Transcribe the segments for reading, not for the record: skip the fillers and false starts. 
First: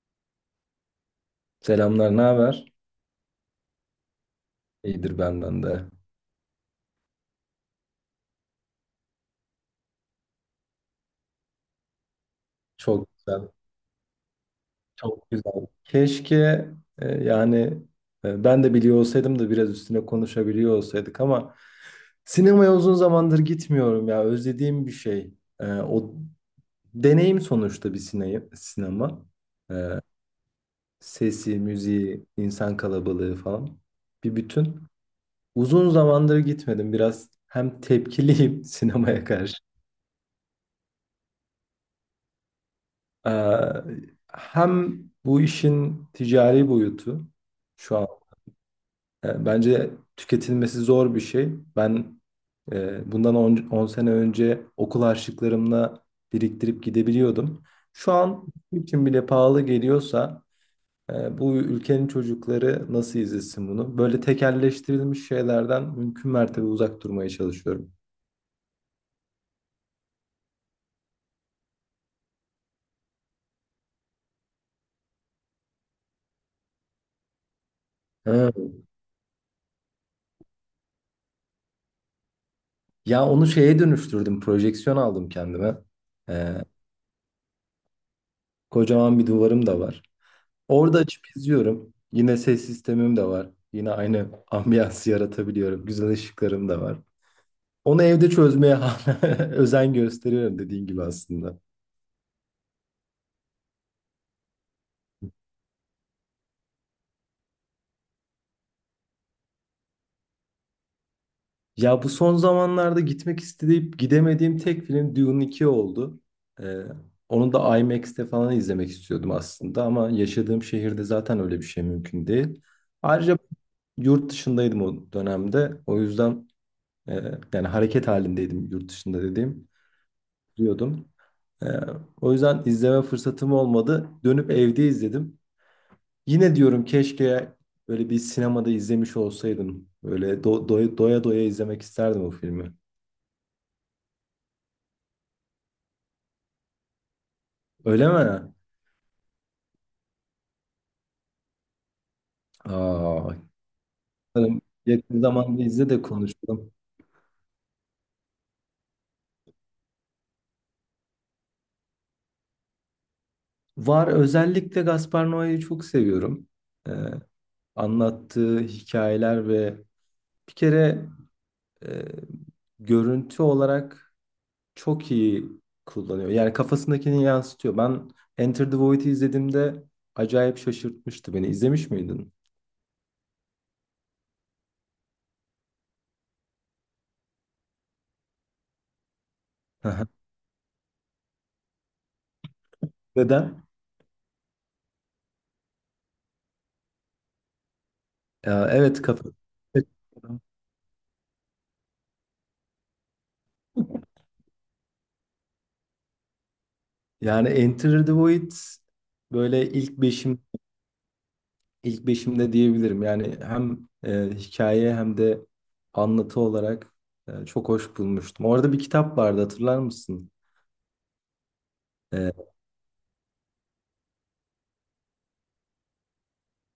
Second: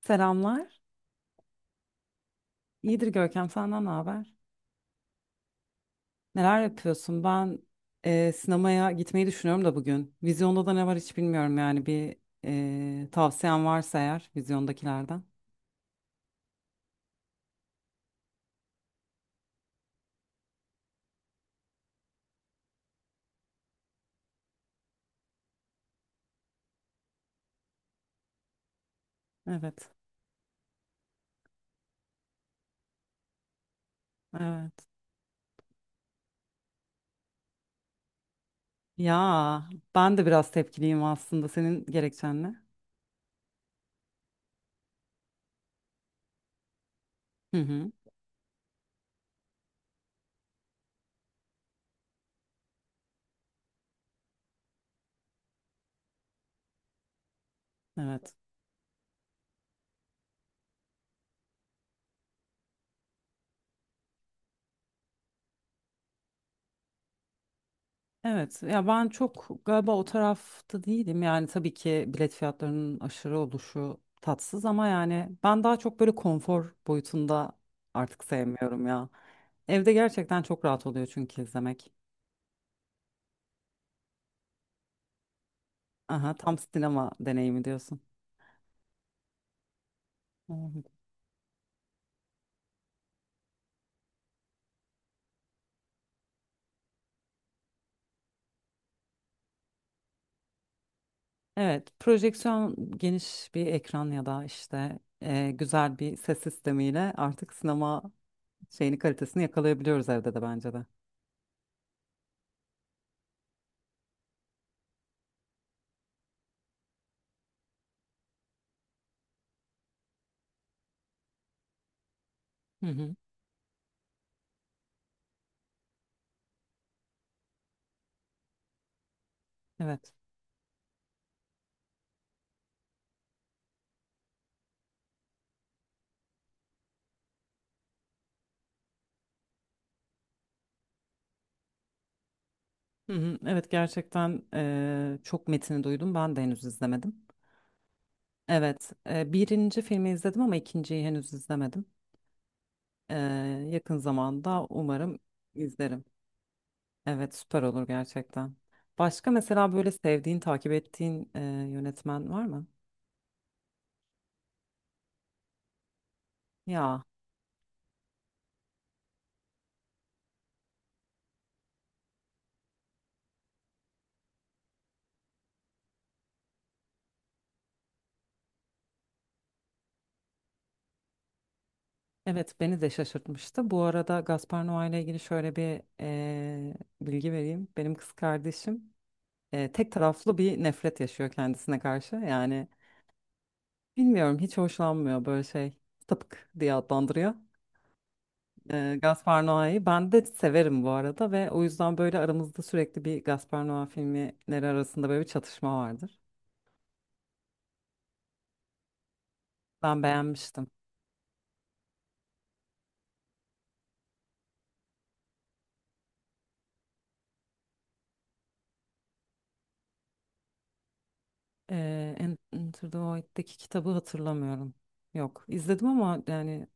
Selamlar. Selamlar, ne haber? İyidir Görkem, senden ne haber? İyidir benden de. Neler yapıyorsun? Ben sinemaya gitmeyi düşünüyorum da bugün. Vizyonda da ne var hiç bilmiyorum yani bir Çok güzel, tavsiyen varsa eğer vizyondakilerden. çok güzel. Keşke yani ben de biliyor olsaydım da biraz üstüne konuşabiliyor olsaydık ama sinemaya uzun zamandır gitmiyorum ya. Özlediğim bir şey. O deneyim sonuçta bir sinema, sinema. Evet, Sesi, müziği, insan kalabalığı falan bir evet. bütün. Uzun zamandır gitmedim. Biraz hem tepkiliyim sinemaya karşı. Ya ben de biraz tepkiliyim aslında senin gerekçenle. Ee, Hem bu işin ticari boyutu Hı hı, şu an bence tüketilmesi zor bir şey. Ben bundan 10 sene önce okul harçlıklarımla biriktirip gidebiliyordum. Şu evet. an bizim için bile pahalı geliyorsa bu ülkenin çocukları nasıl izlesin bunu? Böyle tekelleştirilmiş şeylerden mümkün mertebe uzak durmaya çalışıyorum. Evet ya ben çok galiba o tarafta değilim yani tabii ki bilet fiyatlarının aşırı oluşu tatsız ama yani ben daha çok böyle konfor boyutunda artık Evet. sevmiyorum ya. Evde gerçekten çok rahat oluyor çünkü izlemek. Ya onu şeye dönüştürdüm. Projeksiyon aldım kendime. Aha, tam Ee, sinema deneyimi diyorsun. kocaman bir duvarım da var. Evet, Orada açıp izliyorum. Yine ses sistemim de var. Yine aynı ambiyansı yaratabiliyorum. Güzel ışıklarım da var. Onu evde çözmeye hala özen gösteriyorum dediğin gibi aslında. evet, projeksiyon geniş bir ekran ya da işte güzel bir ses sistemiyle artık sinema şeyini kalitesini yakalayabiliyoruz evde de bence de. Ya bu son zamanlarda gitmek isteyip gidemediğim tek film Dune 2 oldu. Ee, onu da IMAX'te falan izlemek istiyordum aslında ama yaşadığım şehirde zaten öyle bir şey mümkün değil. Hı hı. Ayrıca yurt dışındaydım o dönemde. O yüzden e, yani hareket halindeydim yurt dışında dediğim Evet. diyordum. Ee, o yüzden izleme fırsatım olmadı. Dönüp evde izledim. Yine diyorum keşke böyle bir sinemada izlemiş olsaydım. Böyle doya doya izlemek isterdim o filmi. Hı hı, evet gerçekten çok metini duydum. Ben de henüz izlemedim. Öyle mi? Evet, birinci filmi izledim ama ikinciyi henüz izlemedim. Eee, Aa, yakın bakalım zamanda umarım yakın zamanda izle de izlerim. konuşalım. Evet, süper olur gerçekten. Başka mesela böyle sevdiğin, takip ettiğin yönetmen var mı? Var, özellikle Gaspar Noé'yi çok seviyorum. Ee, Ya, Anlattığı hikayeler ve bir kere e, görüntü olarak çok iyi kullanıyor. Yani kafasındakini yansıtıyor. Ben Enter the Void'i izlediğimde acayip şaşırtmıştı beni. İzlemiş miydin? evet beni de şaşırtmıştı. Bu arada Gaspar Noé ile ilgili şöyle bir bilgi vereyim. Benim kız kardeşim tek Aha. taraflı bir nefret yaşıyor kendisine karşı. Yani. Neden? Bilmiyorum, hiç hoşlanmıyor böyle şey. Sapık diye adlandırıyor. Ya, evet, kafa. Gaspar Noé'yi. Ben de severim bu arada ve o yüzden böyle aramızda sürekli bir Gaspar Noé filmleri arasında böyle bir çatışma vardır. Yani Enter the Void böyle Ben beğenmiştim. ilk beşimde diyebilirim. Yani hem hikaye hem de anlatı olarak çok hoş bulmuştum. Orada bir kitap vardı, hatırlar mısın? E, Enter the Void'deki kitabı hatırlamıyorum. Yok, izledim ama yani.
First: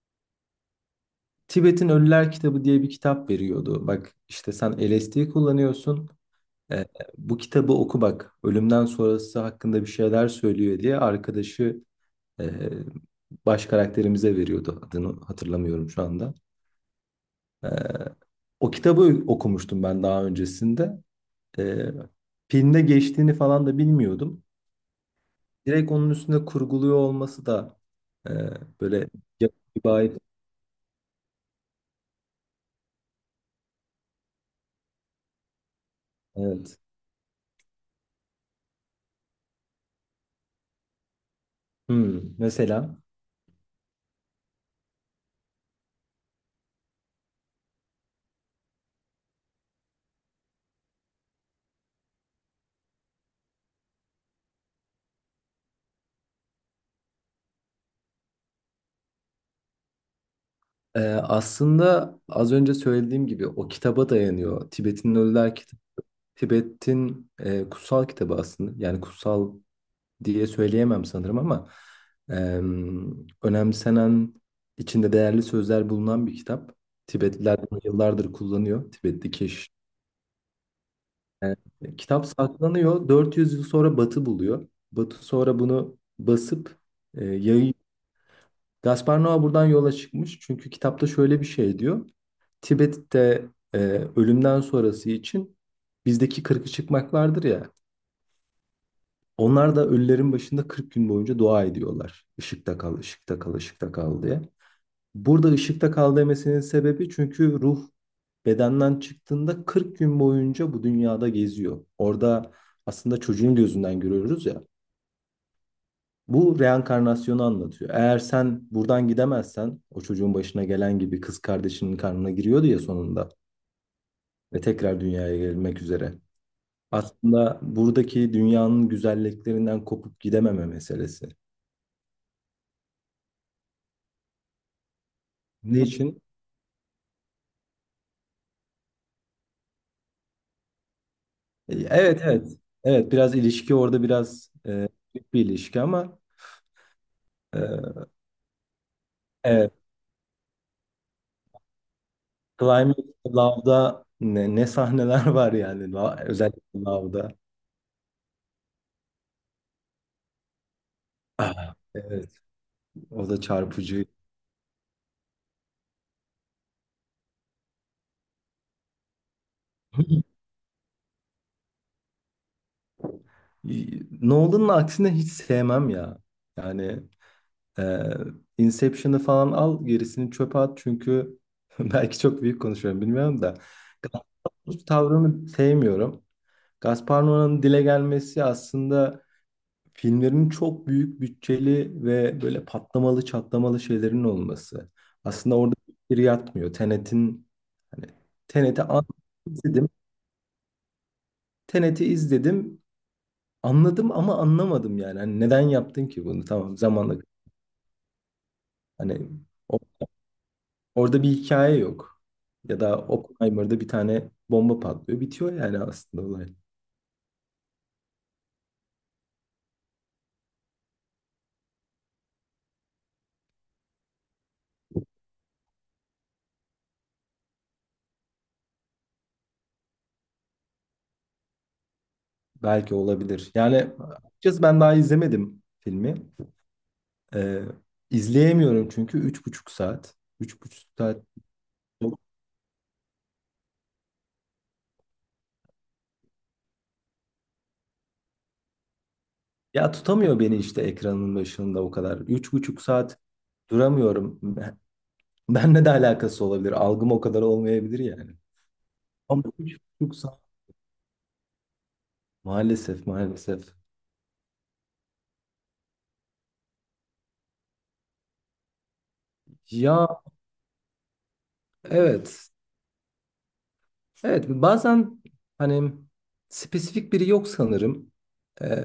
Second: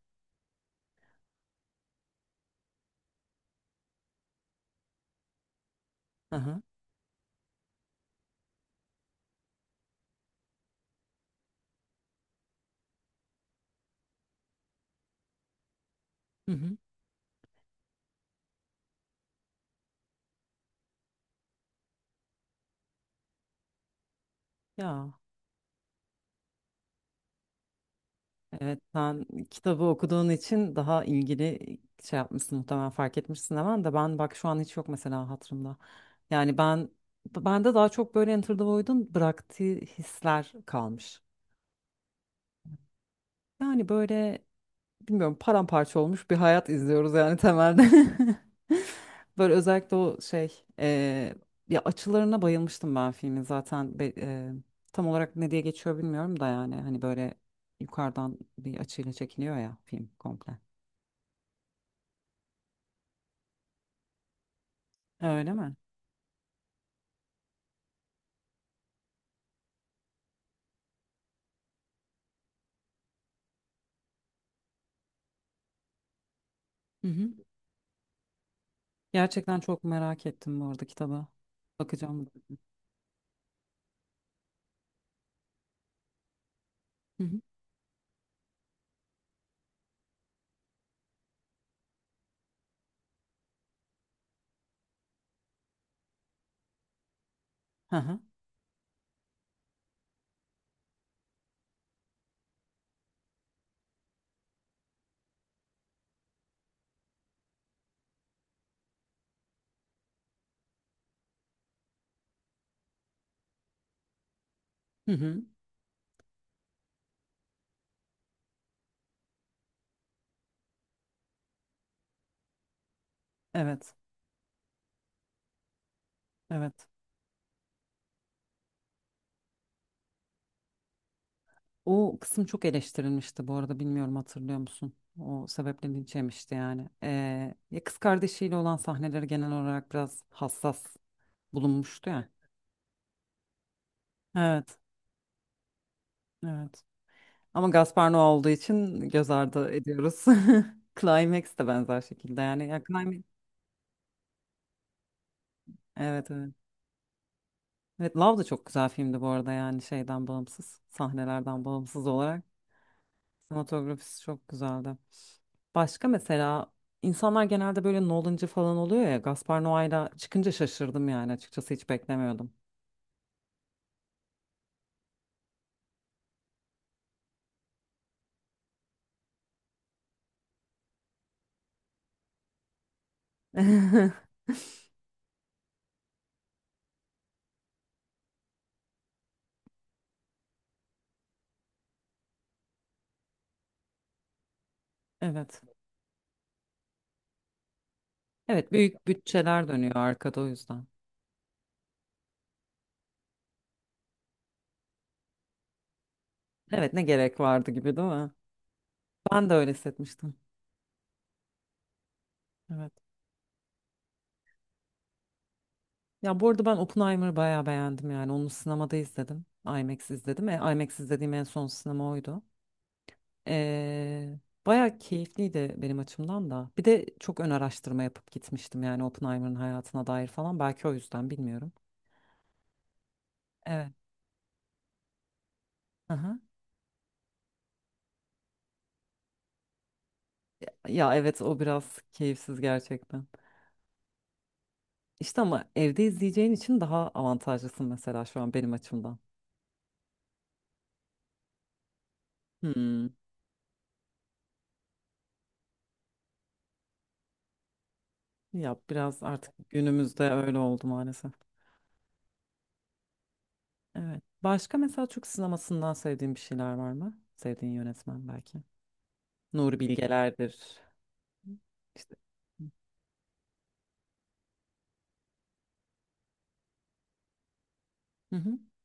Tibet'in Ölüler kitabı diye bir kitap veriyordu. Bak işte, sen LSD kullanıyorsun. Aha. E, bu kitabı oku bak. Ölümden sonrası hakkında bir şeyler söylüyor diye arkadaşı e, baş karakterimize veriyordu. Adını hatırlamıyorum şu anda. Hı hı. E, o kitabı okumuştum ben daha öncesinde. E, filmde geçtiğini falan da bilmiyordum. Ya. Direkt onun üstünde kurguluyor olması da e, Evet, böyle sen yapıcı kitabı bir ait. okuduğun için daha ilgili şey yapmışsın muhtemelen, fark etmişsin hemen de, ben bak şu an hiç yok mesela hatırımda. Yani Evet. bende daha çok böyle Enter the Void'un bıraktığı hisler kalmış. Mesela Yani böyle bilmiyorum, paramparça olmuş bir hayat izliyoruz yani temelde. Böyle özellikle o şey ya açılarına bayılmıştım ben filmin zaten tam olarak ne diye geçiyor bilmiyorum da yani hani böyle yukarıdan bir açıyla çekiliyor ya film komple. Aslında az önce söylediğim gibi o kitaba dayanıyor. Tibet'in Ha, öyle Ölüler mi? kitabı, Tibet'in kutsal kitabı aslında. Yani kutsal diye söyleyemem sanırım ama önemsenen, içinde değerli sözler bulunan bir kitap. Hı hı. Tibetliler bunu yıllardır kullanıyor. Tibetli Gerçekten keş. çok merak ettim bu arada kitaba. E, Bakacağım. kitap saklanıyor. 400 yıl sonra Batı buluyor. Batı sonra bunu basıp Hı hı. yayıyor. Gaspar Noa buradan yola çıkmış. Çünkü kitapta şöyle bir şey diyor. Tibet'te e, ölümden sonrası için bizdeki kırkı çıkmaklardır ya. Hı hı. Onlar da ölülerin başında 40 gün boyunca dua ediyorlar. Işıkta kal, ışıkta kal, ışıkta kal diye. Burada ışıkta kal demesinin sebebi çünkü ruh bedenden çıktığında 40 gün boyunca bu dünyada geziyor. Orada aslında çocuğun gözünden görüyoruz ya. Hı hı. Bu reenkarnasyonu anlatıyor. Eğer sen buradan gidemezsen o çocuğun başına gelen gibi kız kardeşinin karnına giriyordu ya sonunda, Evet. ve tekrar dünyaya gelmek üzere. Evet. Aslında buradaki dünyanın güzelliklerinden kopup gidememe meselesi. O kısım çok eleştirilmişti bu arada, bilmiyorum hatırlıyor musun? O Ne sebeple linç için? yemişti yani. Ya kız kardeşiyle olan sahneleri genel olarak biraz hassas bulunmuştu Evet, ya. evet. Evet, biraz ilişki orada biraz Evet. Büyük bir ilişki ama Evet. Ama e, Gaspar Noé olduğu için göz ardı evet. ediyoruz. Climax de benzer şekilde yani. Ya, Climate climax... Love'da ne, sahneler var yani, Evet, evet. özellikle Love'da. Evet, Love da çok güzel filmdi bu arada yani şeyden bağımsız, sahnelerden Ah, bağımsız evet, olarak. o da çarpıcı. Sinematografisi çok güzeldi. Başka mesela insanlar genelde böyle Nolan'cı falan oluyor ya. Gaspar Noé'la çıkınca şaşırdım yani, açıkçası hiç beklemiyordum. Nolan'ın aksine hiç sevmem ya. Yani e, Inception'ı falan al, gerisini çöpe at, çünkü belki çok büyük konuşuyorum, bilmiyorum da. Gaspar Noé'nin tavrını sevmiyorum. Gaspar Noé'nin dile gelmesi aslında filmlerin çok büyük bütçeli ve böyle patlamalı çatlamalı şeylerin olması. Aslında Evet. orada bir yatmıyor. Tenet'in hani Evet, Tenet'i büyük an- bütçeler izledim. dönüyor arkada o yüzden. Tenet'i izledim. Anladım ama anlamadım yani. Hani neden yaptın ki bunu? Tamam, Evet, ne zamanla gerek vardı gibi değil mi? hani Ben de öyle o- hissetmiştim. orada bir hikaye yok. Ya Evet. da Oppenheimer'da bir tane bomba patlıyor. Bitiyor yani aslında Ya bu olay. arada ben Oppenheimer'ı bayağı beğendim yani, onu sinemada izledim. IMAX izledim. E, IMAX izlediğim en son sinema oydu. Ee, bayağı keyifliydi benim açımdan da. Bir de çok ön araştırma yapıp gitmiştim yani Oppenheimer'ın hayatına dair falan. Belki o yüzden, bilmiyorum. Belki olabilir. Yani Evet. açıkçası ben daha izlemedim filmi. Aha. Ee, izleyemiyorum çünkü 3,5 saat. Üç buçuk Ya saat. evet, o biraz keyifsiz gerçekten. İşte ama evde izleyeceğin için daha avantajlısın mesela şu an benim açımdan. Ya tutamıyor beni işte ekranın başında o kadar. Üç buçuk Hmm. saat duramıyorum. Benle de alakası olabilir. Algım o kadar olmayabilir yani. Ya biraz Ama artık üç buçuk günümüzde saat. öyle oldu maalesef. Maalesef, maalesef. Evet. Başka mesela Türk sinemasından sevdiğin bir şeyler var mı? Sevdiğin yönetmen belki. Nuri Ya, Bilgeler'dir. İşte. evet. Evet, bazen hani spesifik biri yok sanırım. Hı hı. Ee,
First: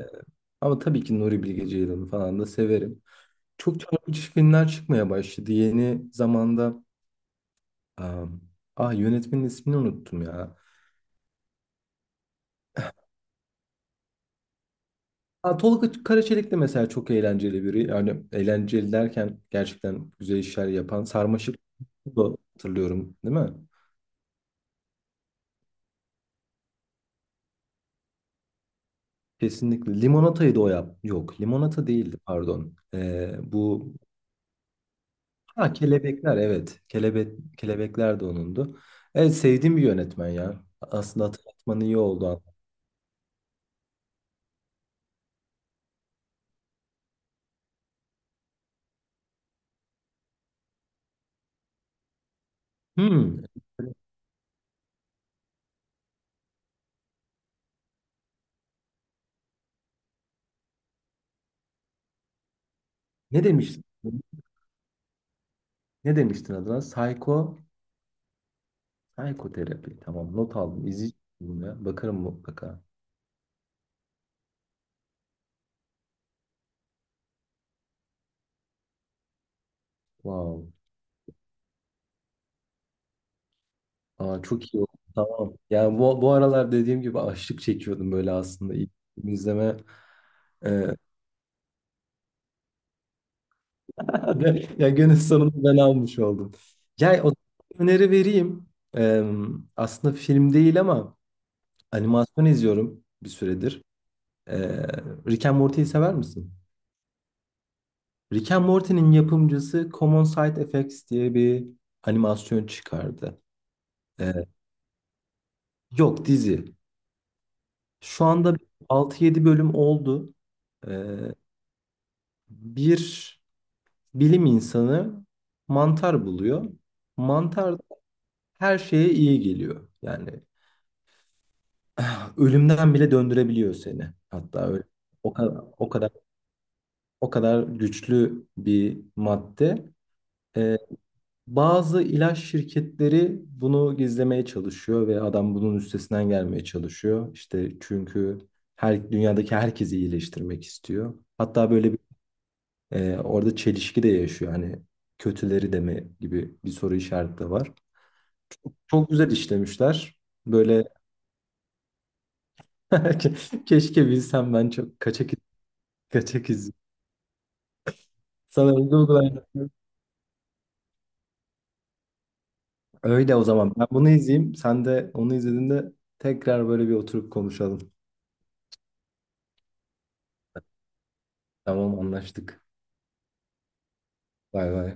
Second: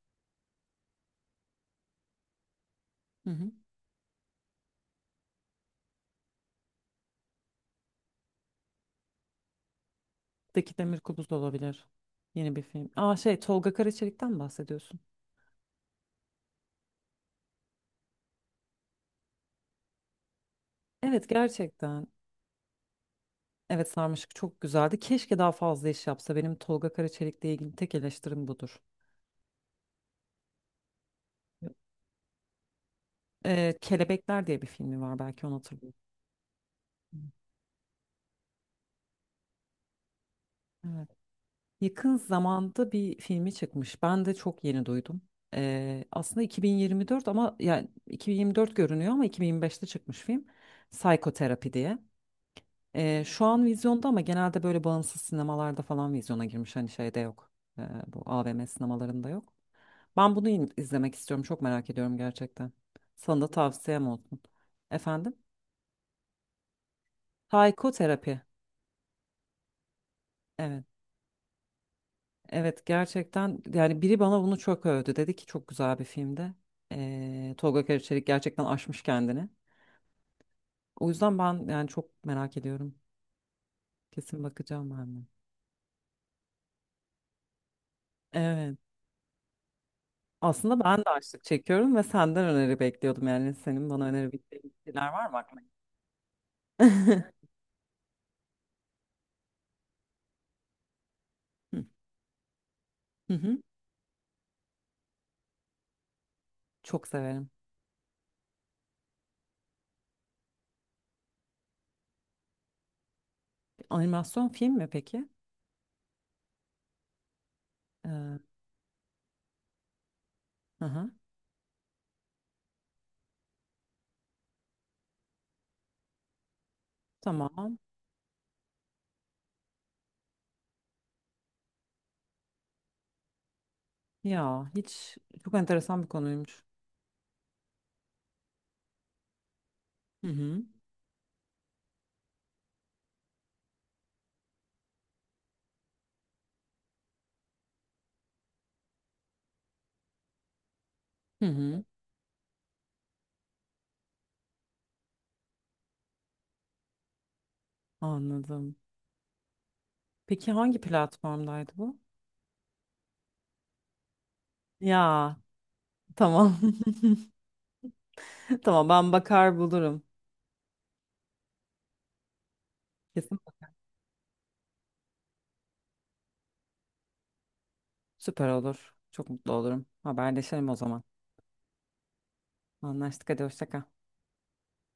Ama tabii ki Nuri Bilge Ceylan'ı falan da severim. Hı hı. Çok çarpıcı filmler çıkmaya başladı yeni zamanda. Am, ah Yönetmenin ismini unuttum ya. Daki Demir Kubuz da olabilir. Yeni bir film. Aa, şey, Tolga Karaçelik'ten mi bahsediyorsun? Ha, Tolga Karaçelik de mesela çok eğlenceli biri. Yani eğlenceli derken, gerçekten güzel işler yapan. Evet, Sarmaşık gerçekten. da, hatırlıyorum, değil mi? Evet, Sarmaşık çok güzeldi. Keşke daha fazla iş yapsa. Benim Tolga Karaçelik'le ilgili tek eleştirim budur. Kesinlikle. Limonata'yı da o yap. Yok, Limonata değildi, pardon. Bu Kelebekler diye bir filmi var, belki onu ha, hatırlıyorum. kelebekler, evet. Kelebekler de onundu. Evet, sevdiğim bir yönetmen ya. Evet. Aslında hatırlatman iyi Yakın oldu. zamanda bir filmi çıkmış. Ben de çok yeni duydum. Aslında 2024, ama yani 2024 görünüyor ama 2025'te çıkmış film. Psikoterapi diye. Şu Hmm, an vizyonda ama genelde böyle bağımsız sinemalarda falan vizyona girmiş. Hani şeyde yok. Bu AVM sinemalarında yok. İzlemek istiyorum. Çok merak ediyorum gerçekten. Sana ne da demiştin? tavsiyem olsun. Efendim? Ne demiştin adına? Psikoterapi. Psikoterapi. Tamam. Not Evet. aldım. İzleyeceğim ya. Bakarım mutlaka. Evet gerçekten yani biri bana bunu çok övdü. Dedi ki çok güzel bir filmdi. Tolga Karaçelik gerçekten aşmış kendini. Wow. O yüzden ben yani çok merak ediyorum. Aa, Kesin çok iyi bakacağım oldu. ben de. Tamam. Yani bu aralar dediğim gibi açlık çekiyordum böyle aslında. Evet. İlk film izleme. Aslında e, ben de açlık çekiyorum ve senden öneri bekliyordum. Yani senin bana öneri bekleyen ya şeyler günün var mı aklına? sonunda ben almış oldum. Ya, o öneri vereyim. Ee, Aslında film değil ama Hı animasyon izliyorum bir hı. hı. süredir. Ee, Rick and Morty'yi sever misin? Çok severim. Rick and Morty'nin yapımcısı Common Side Effects diye bir animasyon çıkardı. Ee, Animasyon film mi peki? Yok, dizi. Şu Ee, anda 6-7 bölüm oldu. hı hı. Ee, Bir bilim insanı mantar buluyor. Mantar Tamam. her şeye iyi geliyor. Yani ölümden bile döndürebiliyor seni. Hatta Ya öyle. hiç, O çok kadar, o enteresan bir kadar, konuymuş. o kadar güçlü bir madde. Hı hı. Ee, Bazı ilaç şirketleri bunu gizlemeye çalışıyor ve adam bunun üstesinden gelmeye çalışıyor. İşte çünkü her dünyadaki herkesi iyileştirmek istiyor. Hı Hatta hı. böyle. Orada çelişki de yaşıyor. Hani kötüleri de mi gibi bir soru işareti de var. Anladım. Çok güzel işlemişler. Peki hangi Böyle platformdaydı bu? Keşke bilsem, ben çok kaçak Ya kaçak tamam. izliyorum. Sana öyle Tamam, ben uygulayın. bakar bulurum. Öyle Kesin. o zaman. Ben bunu izleyeyim. Sen de onu izlediğinde tekrar böyle bir oturup konuşalım. Süper olur. Çok mutlu olurum. Haberleşelim o zaman. Tamam, anlaştık. Anlaştık, hadi hoşça kal. Bay bay.